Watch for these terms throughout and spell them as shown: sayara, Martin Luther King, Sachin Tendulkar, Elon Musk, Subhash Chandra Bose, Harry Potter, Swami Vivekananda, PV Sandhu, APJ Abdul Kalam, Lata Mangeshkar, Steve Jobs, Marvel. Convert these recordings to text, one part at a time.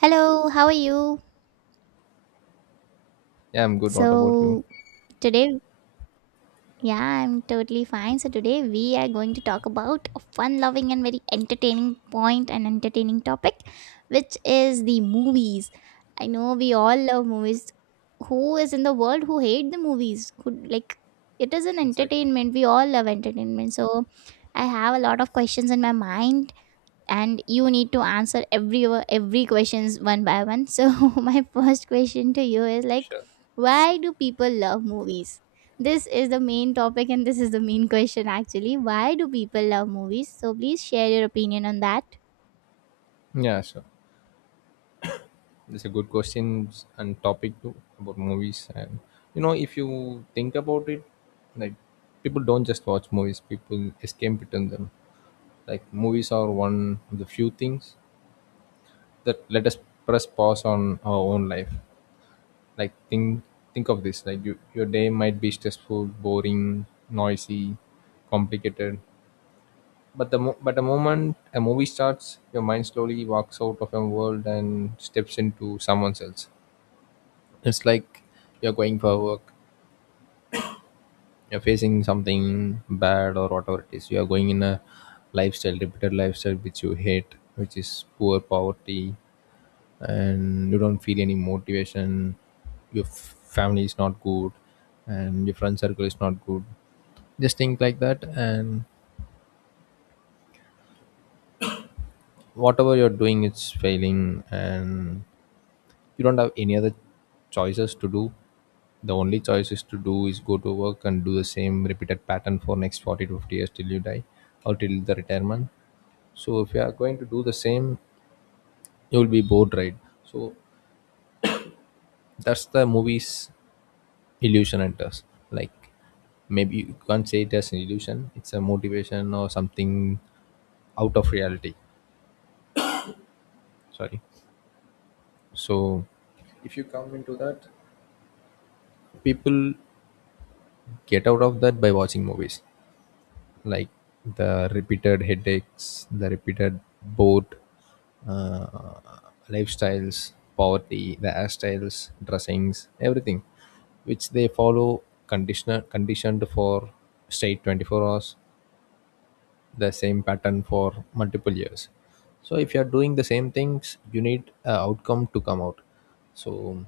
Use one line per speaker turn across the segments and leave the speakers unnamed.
Hello, how are you?
Yeah, I'm good. What about you?
So, today, yeah, I'm totally fine. So today we are going to talk about a fun loving and very entertaining point and entertaining topic, which is the movies. I know we all love movies. Who is in the world who hate the movies? Who like it is an
Exactly.
entertainment. We all love entertainment. So I have a lot of questions in my mind, and you need to answer every questions one by one, so my first question to you is like,
Sure.
why do people love movies? This is the main topic, and this is the main question. Actually, why do people love movies? So please share your opinion on that.
Yeah, sure. That's a good question and topic too about movies. And you know, if you think about it, like, people don't just watch movies; people escape between them. Like movies are one of the few things that let us press pause on our own life. Like think of this: like you, your day might be stressful, boring, noisy, complicated, but the moment a movie starts, your mind slowly walks out of your world and steps into someone else. It's like you're going for work, you're facing something bad or whatever it is. You are going in a lifestyle, repeated lifestyle which you hate, which is poor poverty, and you don't feel any motivation. Your family is not good, and your friend circle is not good. Just think like that, and whatever you're doing, it's failing, and you don't have any other choices to do. The only choice is to do is go to work and do the same repeated pattern for next 40 to 50 years till you die, or till the retirement. So if you are going to do the same, you will be bored, right? So that's the movie's illusion and enters. Like, maybe you can't say it as an illusion, it's a motivation or something out of reality. Sorry. So if you come into that, people get out of that by watching movies. Like, the repeated headaches, the repeated bored uh, lifestyles, poverty, the hairstyles, dressings, everything, which they follow conditioner conditioned for straight 24 hours, the same pattern for multiple years. So if you are doing the same things, you need a outcome to come out. So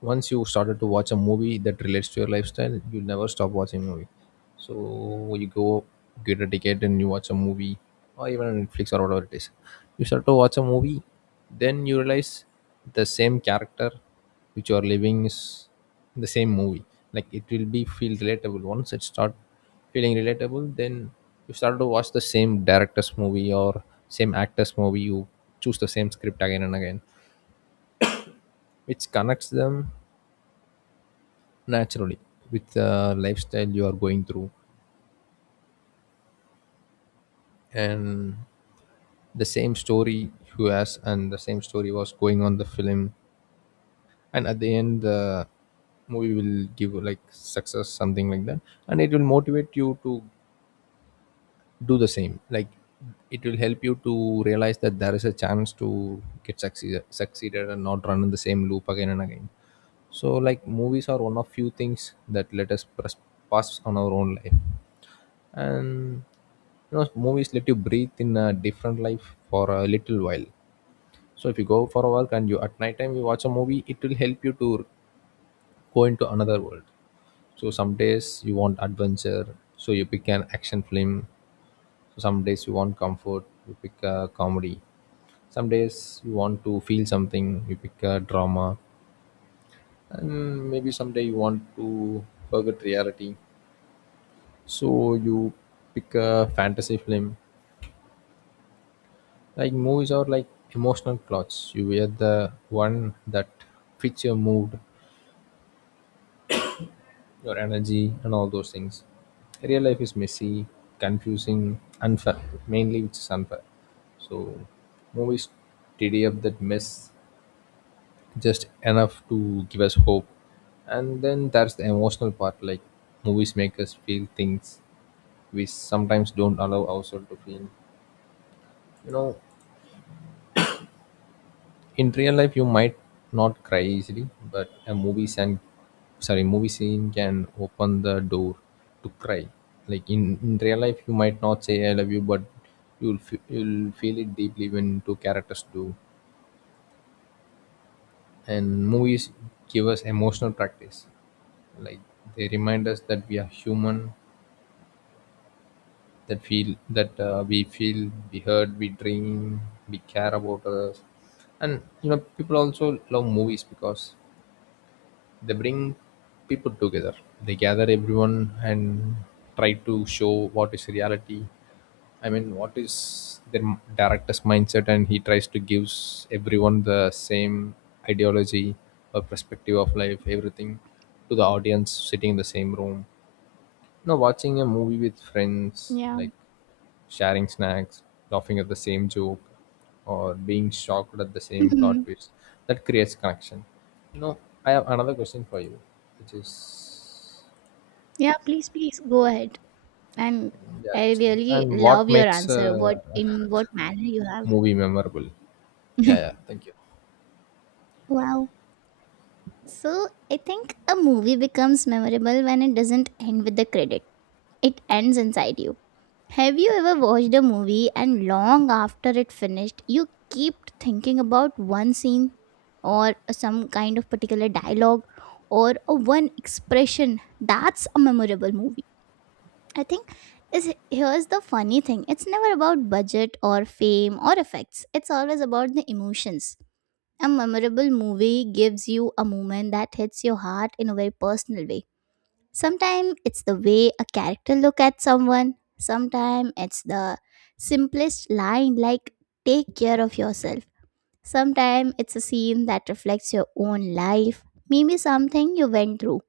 once you started to watch a movie that relates to your lifestyle, you never stop watching movie. So you go get a ticket and you watch a movie, or even on Netflix or whatever it is. You start to watch a movie, then you realize the same character which you are living is the same movie. Like it will be feel relatable. Once it start feeling relatable, then you start to watch the same director's movie or same actor's movie. You choose the same script again and again, which connects them naturally with the lifestyle you are going through, and the same story you has and the same story was going on the film, and at the end the movie will give like success something like that, and it will motivate you to do the same. Like, it will help you to realize that there is a chance to get succeed, succeeded, and not run in the same loop again and again. So, like, movies are one of few things that let us press, pass on our own life. And you know, movies let you breathe in a different life for a little while. So if you go for a walk and you at night time you watch a movie, it will help you to go into another world. So some days you want adventure, so you pick an action film. So some days you want comfort, you pick a comedy. Some days you want to feel something, you pick a drama. And maybe someday you want to forget reality, so you pick a fantasy film. Like movies are like emotional clothes. You wear the one that fits your mood, your energy, and all those things. Real life is messy, confusing, unfair. Mainly, which is unfair. So, movies tidy up that mess just enough to give us hope. And then there's the emotional part. Like movies make us feel things we sometimes don't allow ourselves to feel. You know, in real life you might not cry easily, but a movie scene, sorry, movie scene can open the door to cry. Like, in real life you might not say I love you, but you'll feel it deeply when two characters do. And movies give us emotional practice. Like, they remind us that we are human, that feel that we feel, we heard, we dream, we care about us. And you know, people also love movies because they bring people together. They gather everyone and try to show what is reality. I mean, what is their director's mindset, and he tries to give everyone the same ideology or perspective of life, everything, to the audience sitting in the same room. No, watching a movie with friends,
Yeah.
like sharing snacks, laughing at the same joke, or being shocked at the same plot
Mhm.
twist, that creates connection. No, I have another question for you, which is,
Yeah, please go ahead. And
yeah,
I
just one.
really
And what
love your
makes
answer. What,
a
in what manner you have?
movie memorable? Yeah, yeah, thank you.
Wow. So I think a movie becomes memorable when it doesn't end with the credit. It ends inside you. Have you ever watched a movie and long after it finished, you keep thinking about one scene or some kind of particular dialogue or a one expression? That's a memorable movie. I think is here's the funny thing. It's never about budget or fame or effects. It's always about the emotions. A memorable movie gives you a moment that hits your heart in a very personal way. Sometimes it's the way a character look at someone. Sometimes it's the simplest line, like, take care of yourself. Sometimes it's a scene that reflects your own life. Maybe something you went through,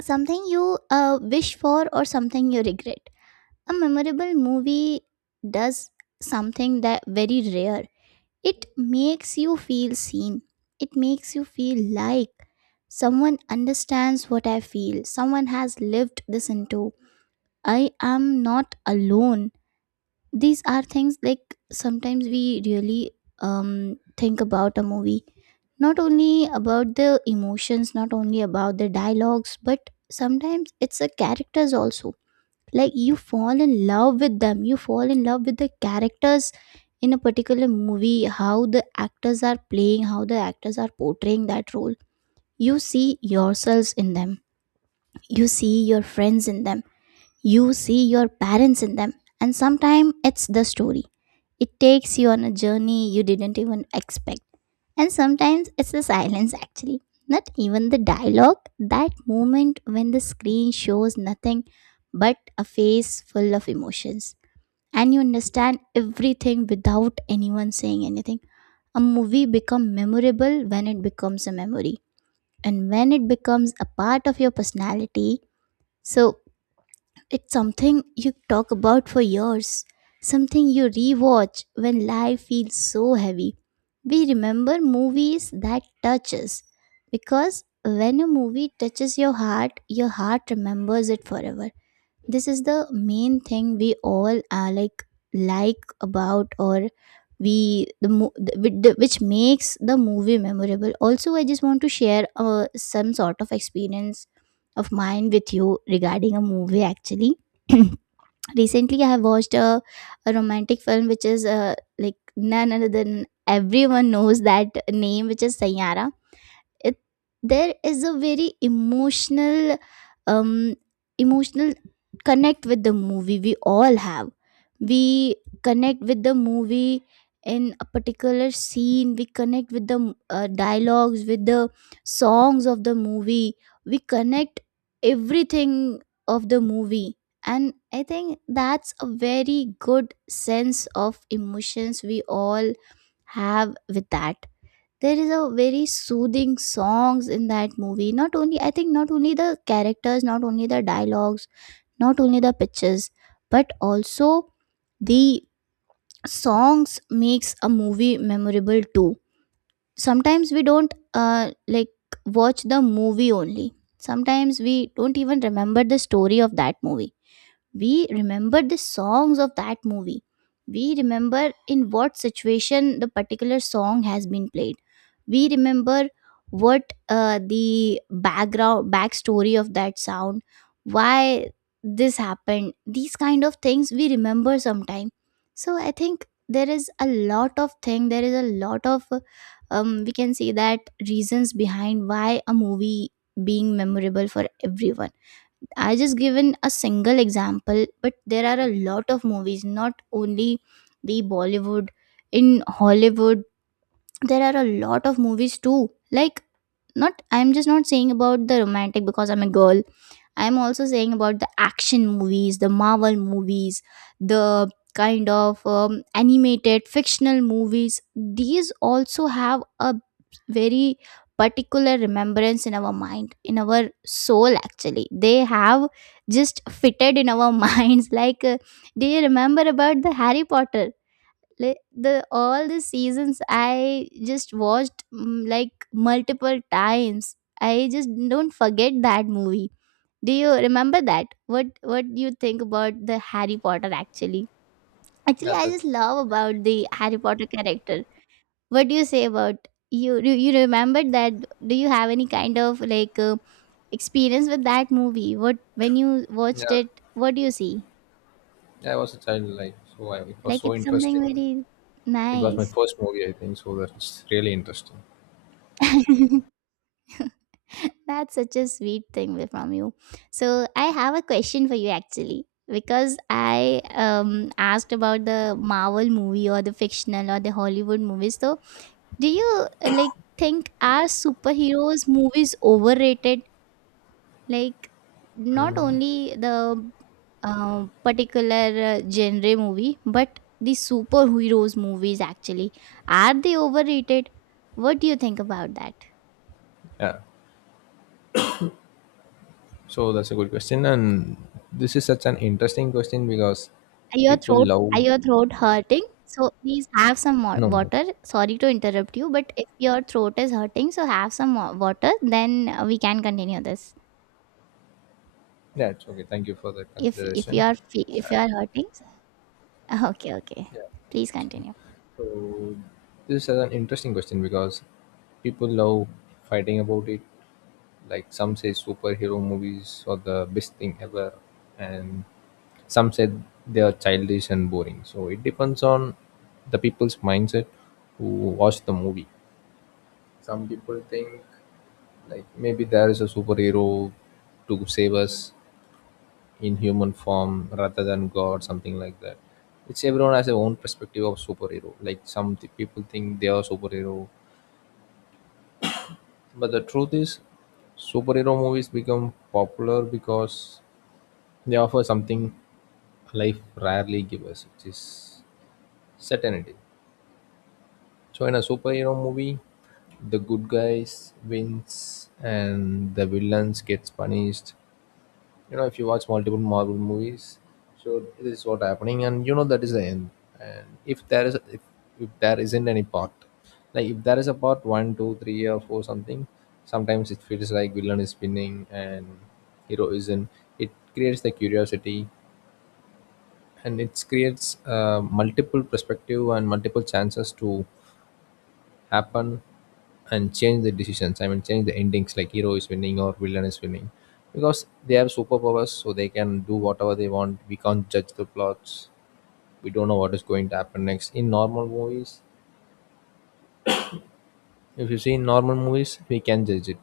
something you wish for, or something you regret. A memorable movie does something that very rare. It makes you feel seen. It makes you feel like someone understands what I feel, someone has lived this into. I am not alone. These are things like, sometimes we really um think about a movie, not only about the emotions, not only about the dialogues, but sometimes it's the characters also. Like, you fall in love with them. You fall in love with the characters in a particular movie. How the actors are playing, how the actors are portraying that role. You see yourselves in them. You see your friends in them. You see your parents in them. And sometimes it's the story. It takes you on a journey you didn't even expect. And sometimes it's the silence, actually. Not even the dialogue. That moment when the screen shows nothing but a face full of emotions, and you understand everything without anyone saying anything. A movie becomes memorable when it becomes a memory, and when it becomes a part of your personality. So it's something you talk about for years, something you rewatch when life feels so heavy. We remember movies that touch us, because when a movie touches your heart, your heart remembers it forever. This is the main thing we all are like about, or we the, mo- the with the- which makes the movie memorable. Also, I just want to share some sort of experience of mine with you regarding a movie, actually. Recently, I have watched a romantic film, which is like, none other than everyone knows that name, which is Sayara. It, there is a very emotional um emotional connect with the movie we all have. We connect with the movie in a particular scene. We connect with the dialogues, with the songs of the movie. We connect everything of the movie. And I think that's a very good sense of emotions we all have with that. There is a very soothing songs in that movie. Not only, I think, not only the characters, not only the dialogues, not only the pictures, but also the songs makes a movie memorable too. Sometimes we don't like watch the movie only. Sometimes we don't even remember the story of that movie. We remember the songs of that movie. We remember in what situation the particular song has been played. We remember what the background backstory of that sound. Why this happened, these kind of things we remember sometime. So I think there is a lot of thing, there is a lot of we can say that reasons behind why a movie being memorable for everyone. I just given a single example, but there are a lot of movies, not only the Bollywood, in Hollywood, there are a lot of movies too. Like, not, I'm just not saying about the romantic because I'm a girl. I'm also saying about the action movies, the Marvel movies, the kind of animated fictional movies. These also have a very particular remembrance in our mind, in our soul. Actually, they have just fitted in our minds. Like, do you remember about the Harry Potter? Like, the all the seasons I just watched like multiple times. I just don't forget that movie. Do you remember that? What do you think about the Harry Potter, actually? Actually,
Yeah,
I
that's
just
that's
love
really great.
about the Harry Potter character. What do you say about you? Do you remember that? Do you have any kind of like experience with that movie? What, when you watched
Yeah,
it, what do you see?
yeah. I was a child, like, so. It was
Like,
so
it's something
interesting.
very
It was my
nice.
first movie, I think. So that's really interesting.
That's such a sweet thing from you. So I have a question for you, actually, because I asked about the Marvel movie or the fictional or the Hollywood movies. So do you like think, are superheroes movies overrated? Like, not only the particular genre movie, but the superheroes movies, actually, are they overrated? What do you think about that?
Yeah. So that's a good question, and this is such an interesting question because
Your
people
throat Are
love.
your throat hurting? So please have some more
No, no,
water. Sorry to interrupt you, but if your throat is hurting, so have some more water, then we can continue this.
yeah, it's okay. Thank you for the consideration.
If you are hurting, okay, okay,
Yeah,
please
it's okay.
continue.
So this is an interesting question because people love fighting about it. Like some say superhero movies are the best thing ever, and some said they are childish and boring. So it depends on the people's mindset who watch the movie. Some people think, like, maybe there is a superhero to save us in human form rather than God, something like that. It's everyone has their own perspective of superhero. Like some people think they are superhero, but the truth is, superhero movies become popular because they offer something life rarely gives us, which is certainty. So in a superhero movie, the good guys wins and the villains gets punished. You know, if you watch multiple Marvel movies, so this is what happening, and you know that is the end. And if there is if there isn't any part, like if there is a part one two three or four something, sometimes it feels like villain is spinning and hero isn't. It creates the curiosity, and it creates multiple perspective and multiple chances to happen and change the decisions. I mean, change the endings like hero is winning or villain is winning because they have superpowers, so they can do whatever they want. We can't judge the plots. We don't know what is going to happen next. In normal movies, if you see in normal movies, we can judge it.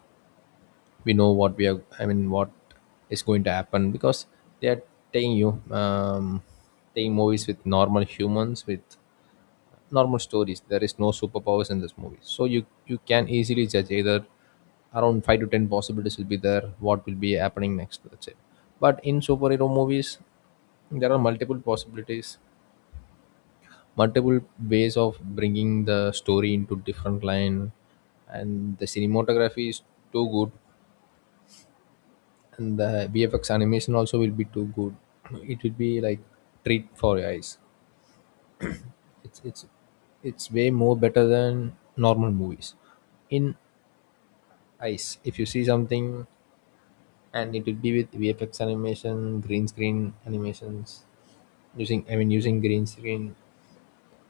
We know what we are. I mean, what is going to happen because they are taking you taking movies with normal humans with normal stories. There is no superpowers in this movie, so you can easily judge either around 5 to 10 possibilities will be there. What will be happening next? That's it. But in superhero movies, there are multiple possibilities, multiple ways of bringing the story into different line, and the cinematography is too good, and the VFX animation also will be too good. It will be like treat for your eyes. It's it's it's way more better than normal movies in eyes if you see something, and it will be with vfx animation green screen animations using, I mean, using green screen,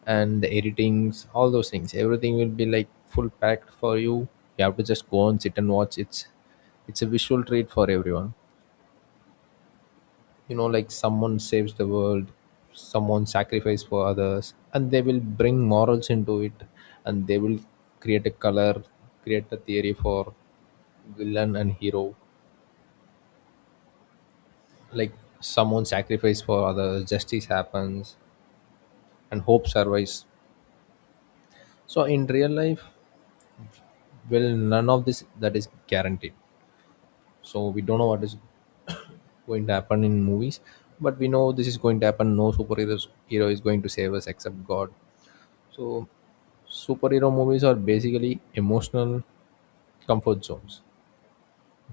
and the editings, all those things, everything will be like full packed for you. You have to just go and sit and watch. It's a visual treat for everyone. You know, like, someone saves the world, someone sacrifices for others, and they will bring morals into it, and they will create a color, create a theory for villain and hero. Like, someone sacrifice for others, justice happens, and hope survives. So in real life, well, none of this that is guaranteed. So we don't know what is going to happen in movies, but we know this is going to happen. No superhero hero is going to save us except God. So superhero movies are basically emotional comfort zones.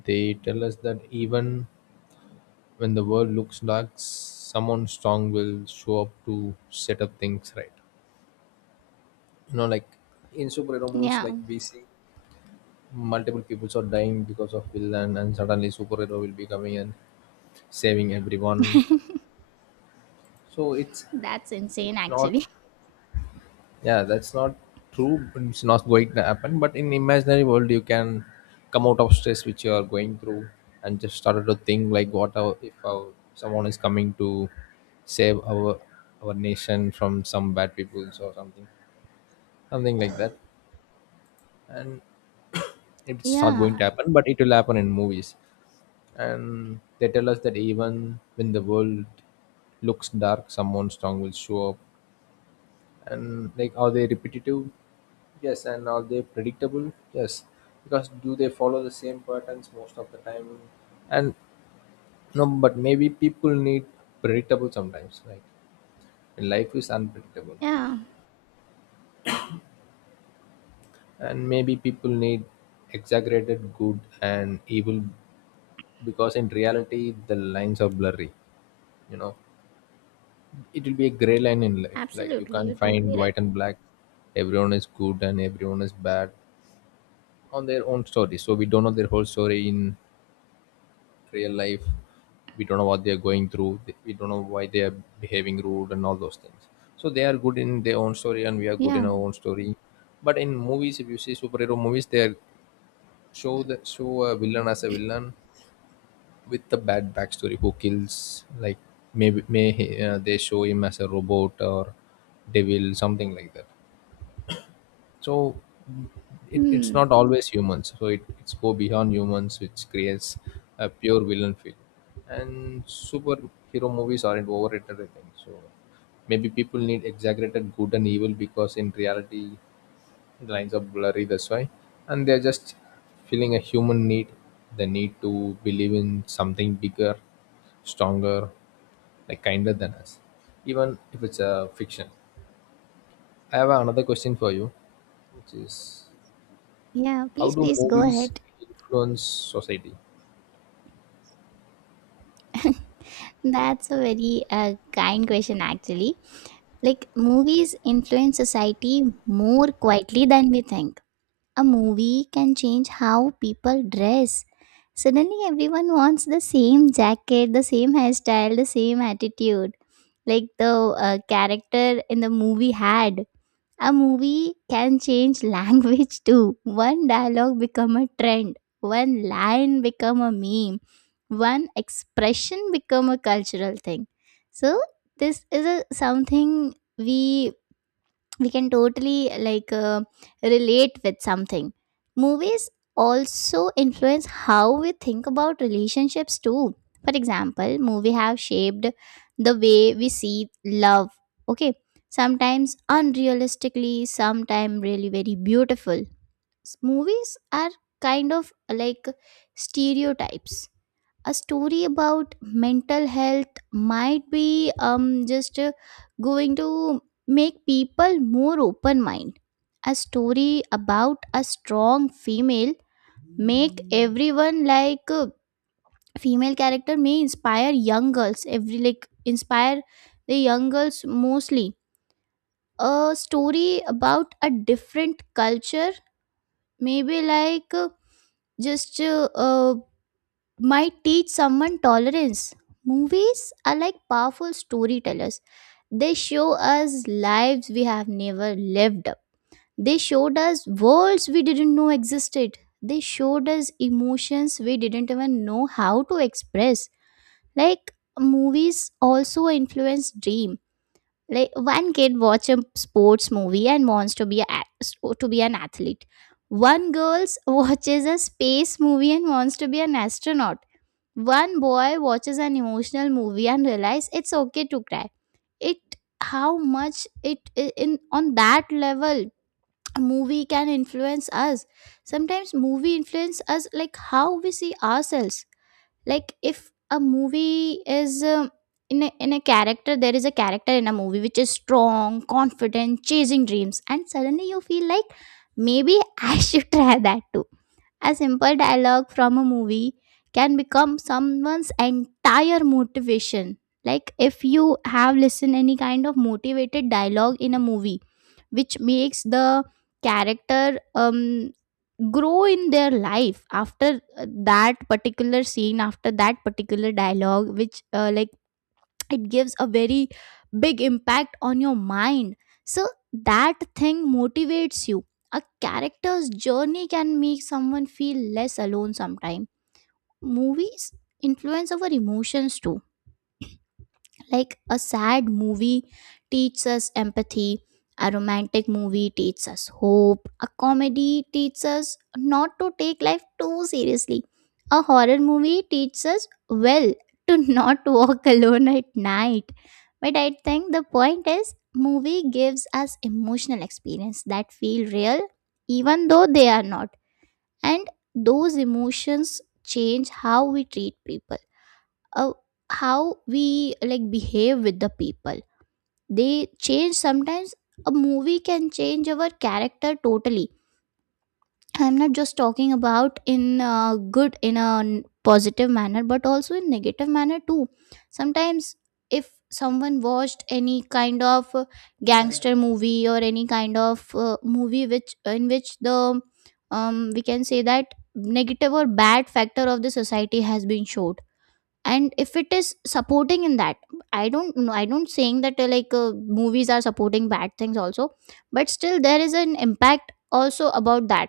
They tell us that even when the world looks dark, someone strong will show up to set up things right. You know, like in superhero movies,
Yeah.
like we see multiple people are dying because of villain and suddenly superhero will be coming and saving everyone. So it's
That's insane,
it's not,
actually.
yeah, that's not true. It's not going to happen, but in imaginary world you can come out of stress which you are going through and just started to think like if our someone is coming to save our nation from some bad people or something like that. And it's not
Yeah.
going to happen, but it will happen in movies. And they tell us that even when the world looks dark, someone strong will show up. And like, are they repetitive? Yes. And are they predictable? Yes. Because do they follow the same patterns most of the time? And no, but maybe people need predictable sometimes. Like life is unpredictable,
Yeah,
and maybe people need exaggerated good and evil because in reality the lines are blurry. You know, it will be a gray line in life, like you
absolutely.
can't
You're
find
totally right.
white and black. Everyone is good and everyone is bad on their own story, so we don't know their whole story in real life. We don't know what they are going through. We don't know why they are behaving rude and all those things. So they are good in their own story and we are good
Yeah.
in our own story. But in movies, if you see superhero movies, they are show the show a villain as a villain with the bad backstory who kills like maybe they show him as a robot or devil, something like that. So it's
Hmm.
not always humans, so it's go beyond humans, which creates a pure villain feel. And superhero movies aren't overrated, I think so. Maybe people need exaggerated good and evil because in reality the lines are blurry, that's why. And they're just feeling a human need, the need to believe in something bigger, stronger, like kinder than us, even if it's a fiction. I have another question for you, which is
Yeah,
how
please
do
please go
movies
ahead.
influence society?
That's a very uh, kind question, actually. Like, movies influence society more quietly than we think. A movie can change how people dress. Suddenly, everyone wants the same jacket, the same hairstyle, the same attitude, like the character in the movie had. A movie can change language too. One dialogue become a trend. One line become a meme. One expression become a cultural thing. So this is a something we can totally like relate with something. Movies also influence how we think about relationships too. For example, movie have shaped the way we see love. Okay, sometimes unrealistically, sometimes really very beautiful. Movies are kind of like stereotypes. A story about mental health might be just going to make people more open mind. A story about a strong female make everyone like female character may inspire young girls. Every, like, inspire the young girls mostly. A story about a different culture maybe like just might teach someone tolerance. Movies are like powerful storytellers. They show us lives we have never lived. They showed us worlds we didn't know existed. They showed us emotions we didn't even know how to express. Like, movies also influence dream. Like, one kid watch a sports movie and wants to be a, to be an athlete. One girl watches a space movie and wants to be an astronaut. One boy watches an emotional movie and realizes it's okay to cry. It, how much it in on that level a movie can influence us. Sometimes movie influence us like how we see ourselves. Like if a movie is in a character, there is a character in a movie which is strong, confident, chasing dreams, and suddenly you feel like, maybe I should try that too. A simple dialogue from a movie can become someone's entire motivation. Like, if you have listened any kind of motivated dialogue in a movie, which makes the character grow in their life after that particular scene, after that particular dialogue, which like, it gives a very big impact on your mind. So that thing motivates you. A character's journey can make someone feel less alone. Sometimes movies influence our emotions too. Like, a sad movie teaches us empathy, a romantic movie teaches us hope, a comedy teaches us not to take life too seriously, a horror movie teaches us, well, to not walk alone at night. But I think the point is, movie gives us emotional experience that feel real, even though they are not. And those emotions change how we treat people, uh, how we like behave with the people. They change sometimes. A movie can change our character totally. I'm not just talking about in good in a positive manner, but also in negative manner too. Sometimes if someone watched any kind of gangster movie or any kind of movie which in which the we can say that negative or bad factor of the society has been shown, and if it is supporting in that. I don't know, I don't saying that like movies are supporting bad things also, but still there is an impact also about that.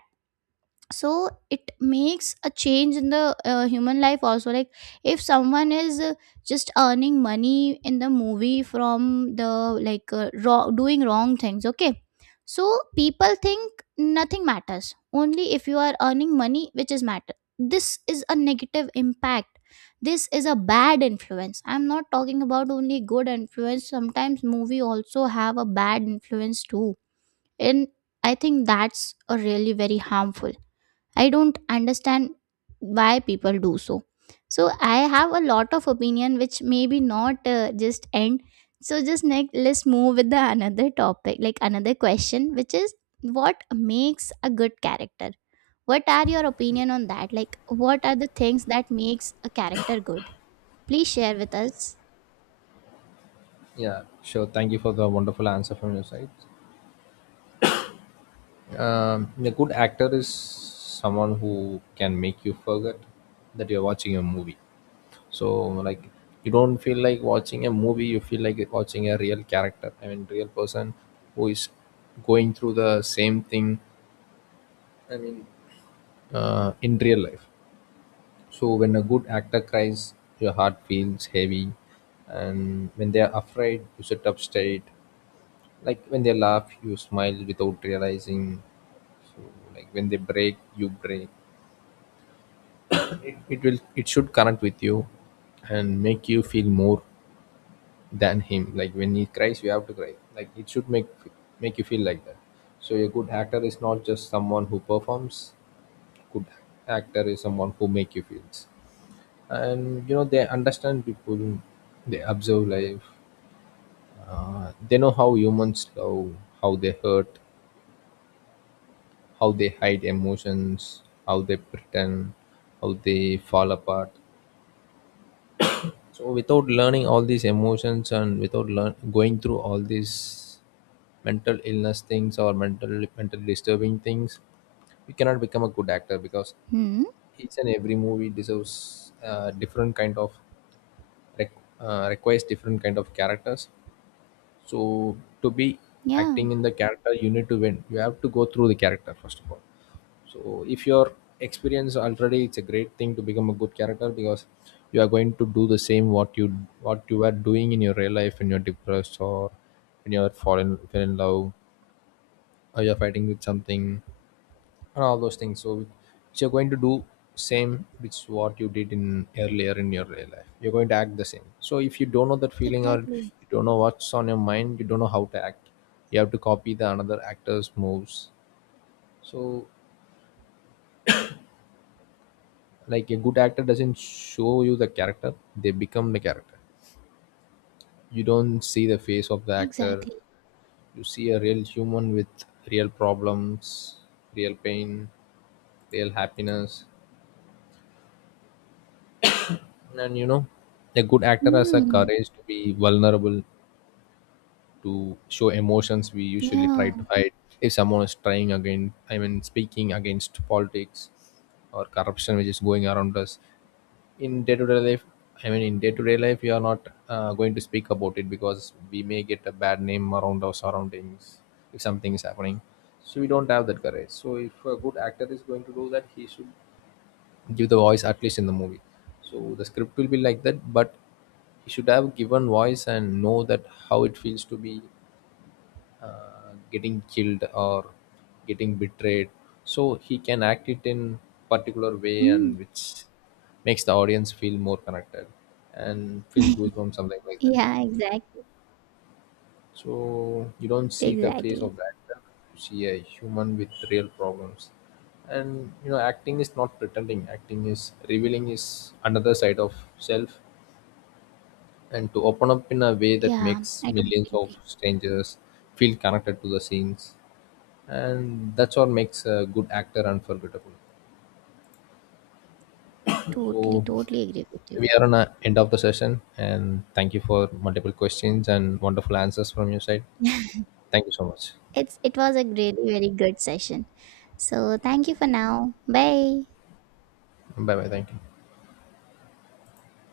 So it makes a change in the human life also. Like, if someone is just earning money in the movie from the like wrong, doing wrong things, okay, so people think nothing matters only if you are earning money, which is matter. This is a negative impact. This is a bad influence. I'm not talking about only good influence. Sometimes movie also have a bad influence too. And I think that's a really very harmful. I don't understand why people do so. So I have a lot of opinion, which maybe not just end. So just next, let's move with the another topic, like another question, which is, what makes a good character? What are your opinion on that? Like, what are the things that makes a character good? Please share with us.
Yeah, sure, thank you for the wonderful answer from your side. A good actor is someone who can make you forget that you're watching a movie. So like you don't feel like watching a movie, you feel like watching a real character, I mean real person, who is going through the same thing, I mean in real life. So when a good actor cries, your heart feels heavy, and when they are afraid you sit up straight, like when they laugh you smile without realizing. So like when they break, you break. It will, it should connect with you and make you feel more than him. Like when he cries, you have to cry. Like it should make make you feel like that. So a good actor is not just someone who performs. Good actor is someone who make you feel. And you know, they understand people. They observe life. They know how humans love, how they hurt, how they hide emotions, how they pretend, how they fall apart. So without learning all these emotions and without going through all these mental illness things or mentally disturbing things, we cannot become a good actor because
Hmm.
each and every movie deserves different kind of req- requires different kind of characters. So to be
Yeah,
acting in the character, you need to win. You have to go through the character first of all. So if you're experienced already, it's a great thing to become a good character because you are going to do the same what you are doing in your real life when you're depressed or when you're fallen fell in love, or you're fighting with something and all those things. So which you're going to do same which what you did in earlier in your real life, you're going to act the same. So if you don't know that feeling or
exactly.
you don't know what's on your mind, you don't know how to act. You have to copy the another actor's moves. So like a good actor doesn't show you the character, they become the character. You don't see the face of the actor.
Exactly.
You see a real human with real problems, real pain, real happiness. And you know, a good actor has a
Hmm.
courage to be vulnerable, to show emotions we usually try
Yeah.
to hide. If someone is trying again, I mean speaking against politics or corruption which is going around us in day-to-day life, I mean in day-to-day life we are not going to speak about it because we may get a bad name around our surroundings if something is happening. So we don't have that courage. So if a good actor is going to do that, he should give the voice at least in the movie, so the script will be like that. But he should have given voice and know that how it feels to be getting killed or getting betrayed, so he can act it in particular way,
Hmm.
and which makes the audience feel more connected and feel goosebumps, something like that.
Yeah, exactly.
So you don't see the face
Exactly.
of the actor, you see a human with real problems. And you know, acting is not pretending, acting is revealing his another side of self, and to open up in a way that
Yeah,
makes
I
millions
totally
of
agree.
strangers feel connected to the scenes. And that's what makes a good actor unforgettable.
Totally,
So
totally agree with
we
you.
are on the end of the session, and thank you for multiple questions and wonderful answers from your side. Thank you so much.
It was a really very good session. So thank you for now. Bye.
Bye bye, thank you.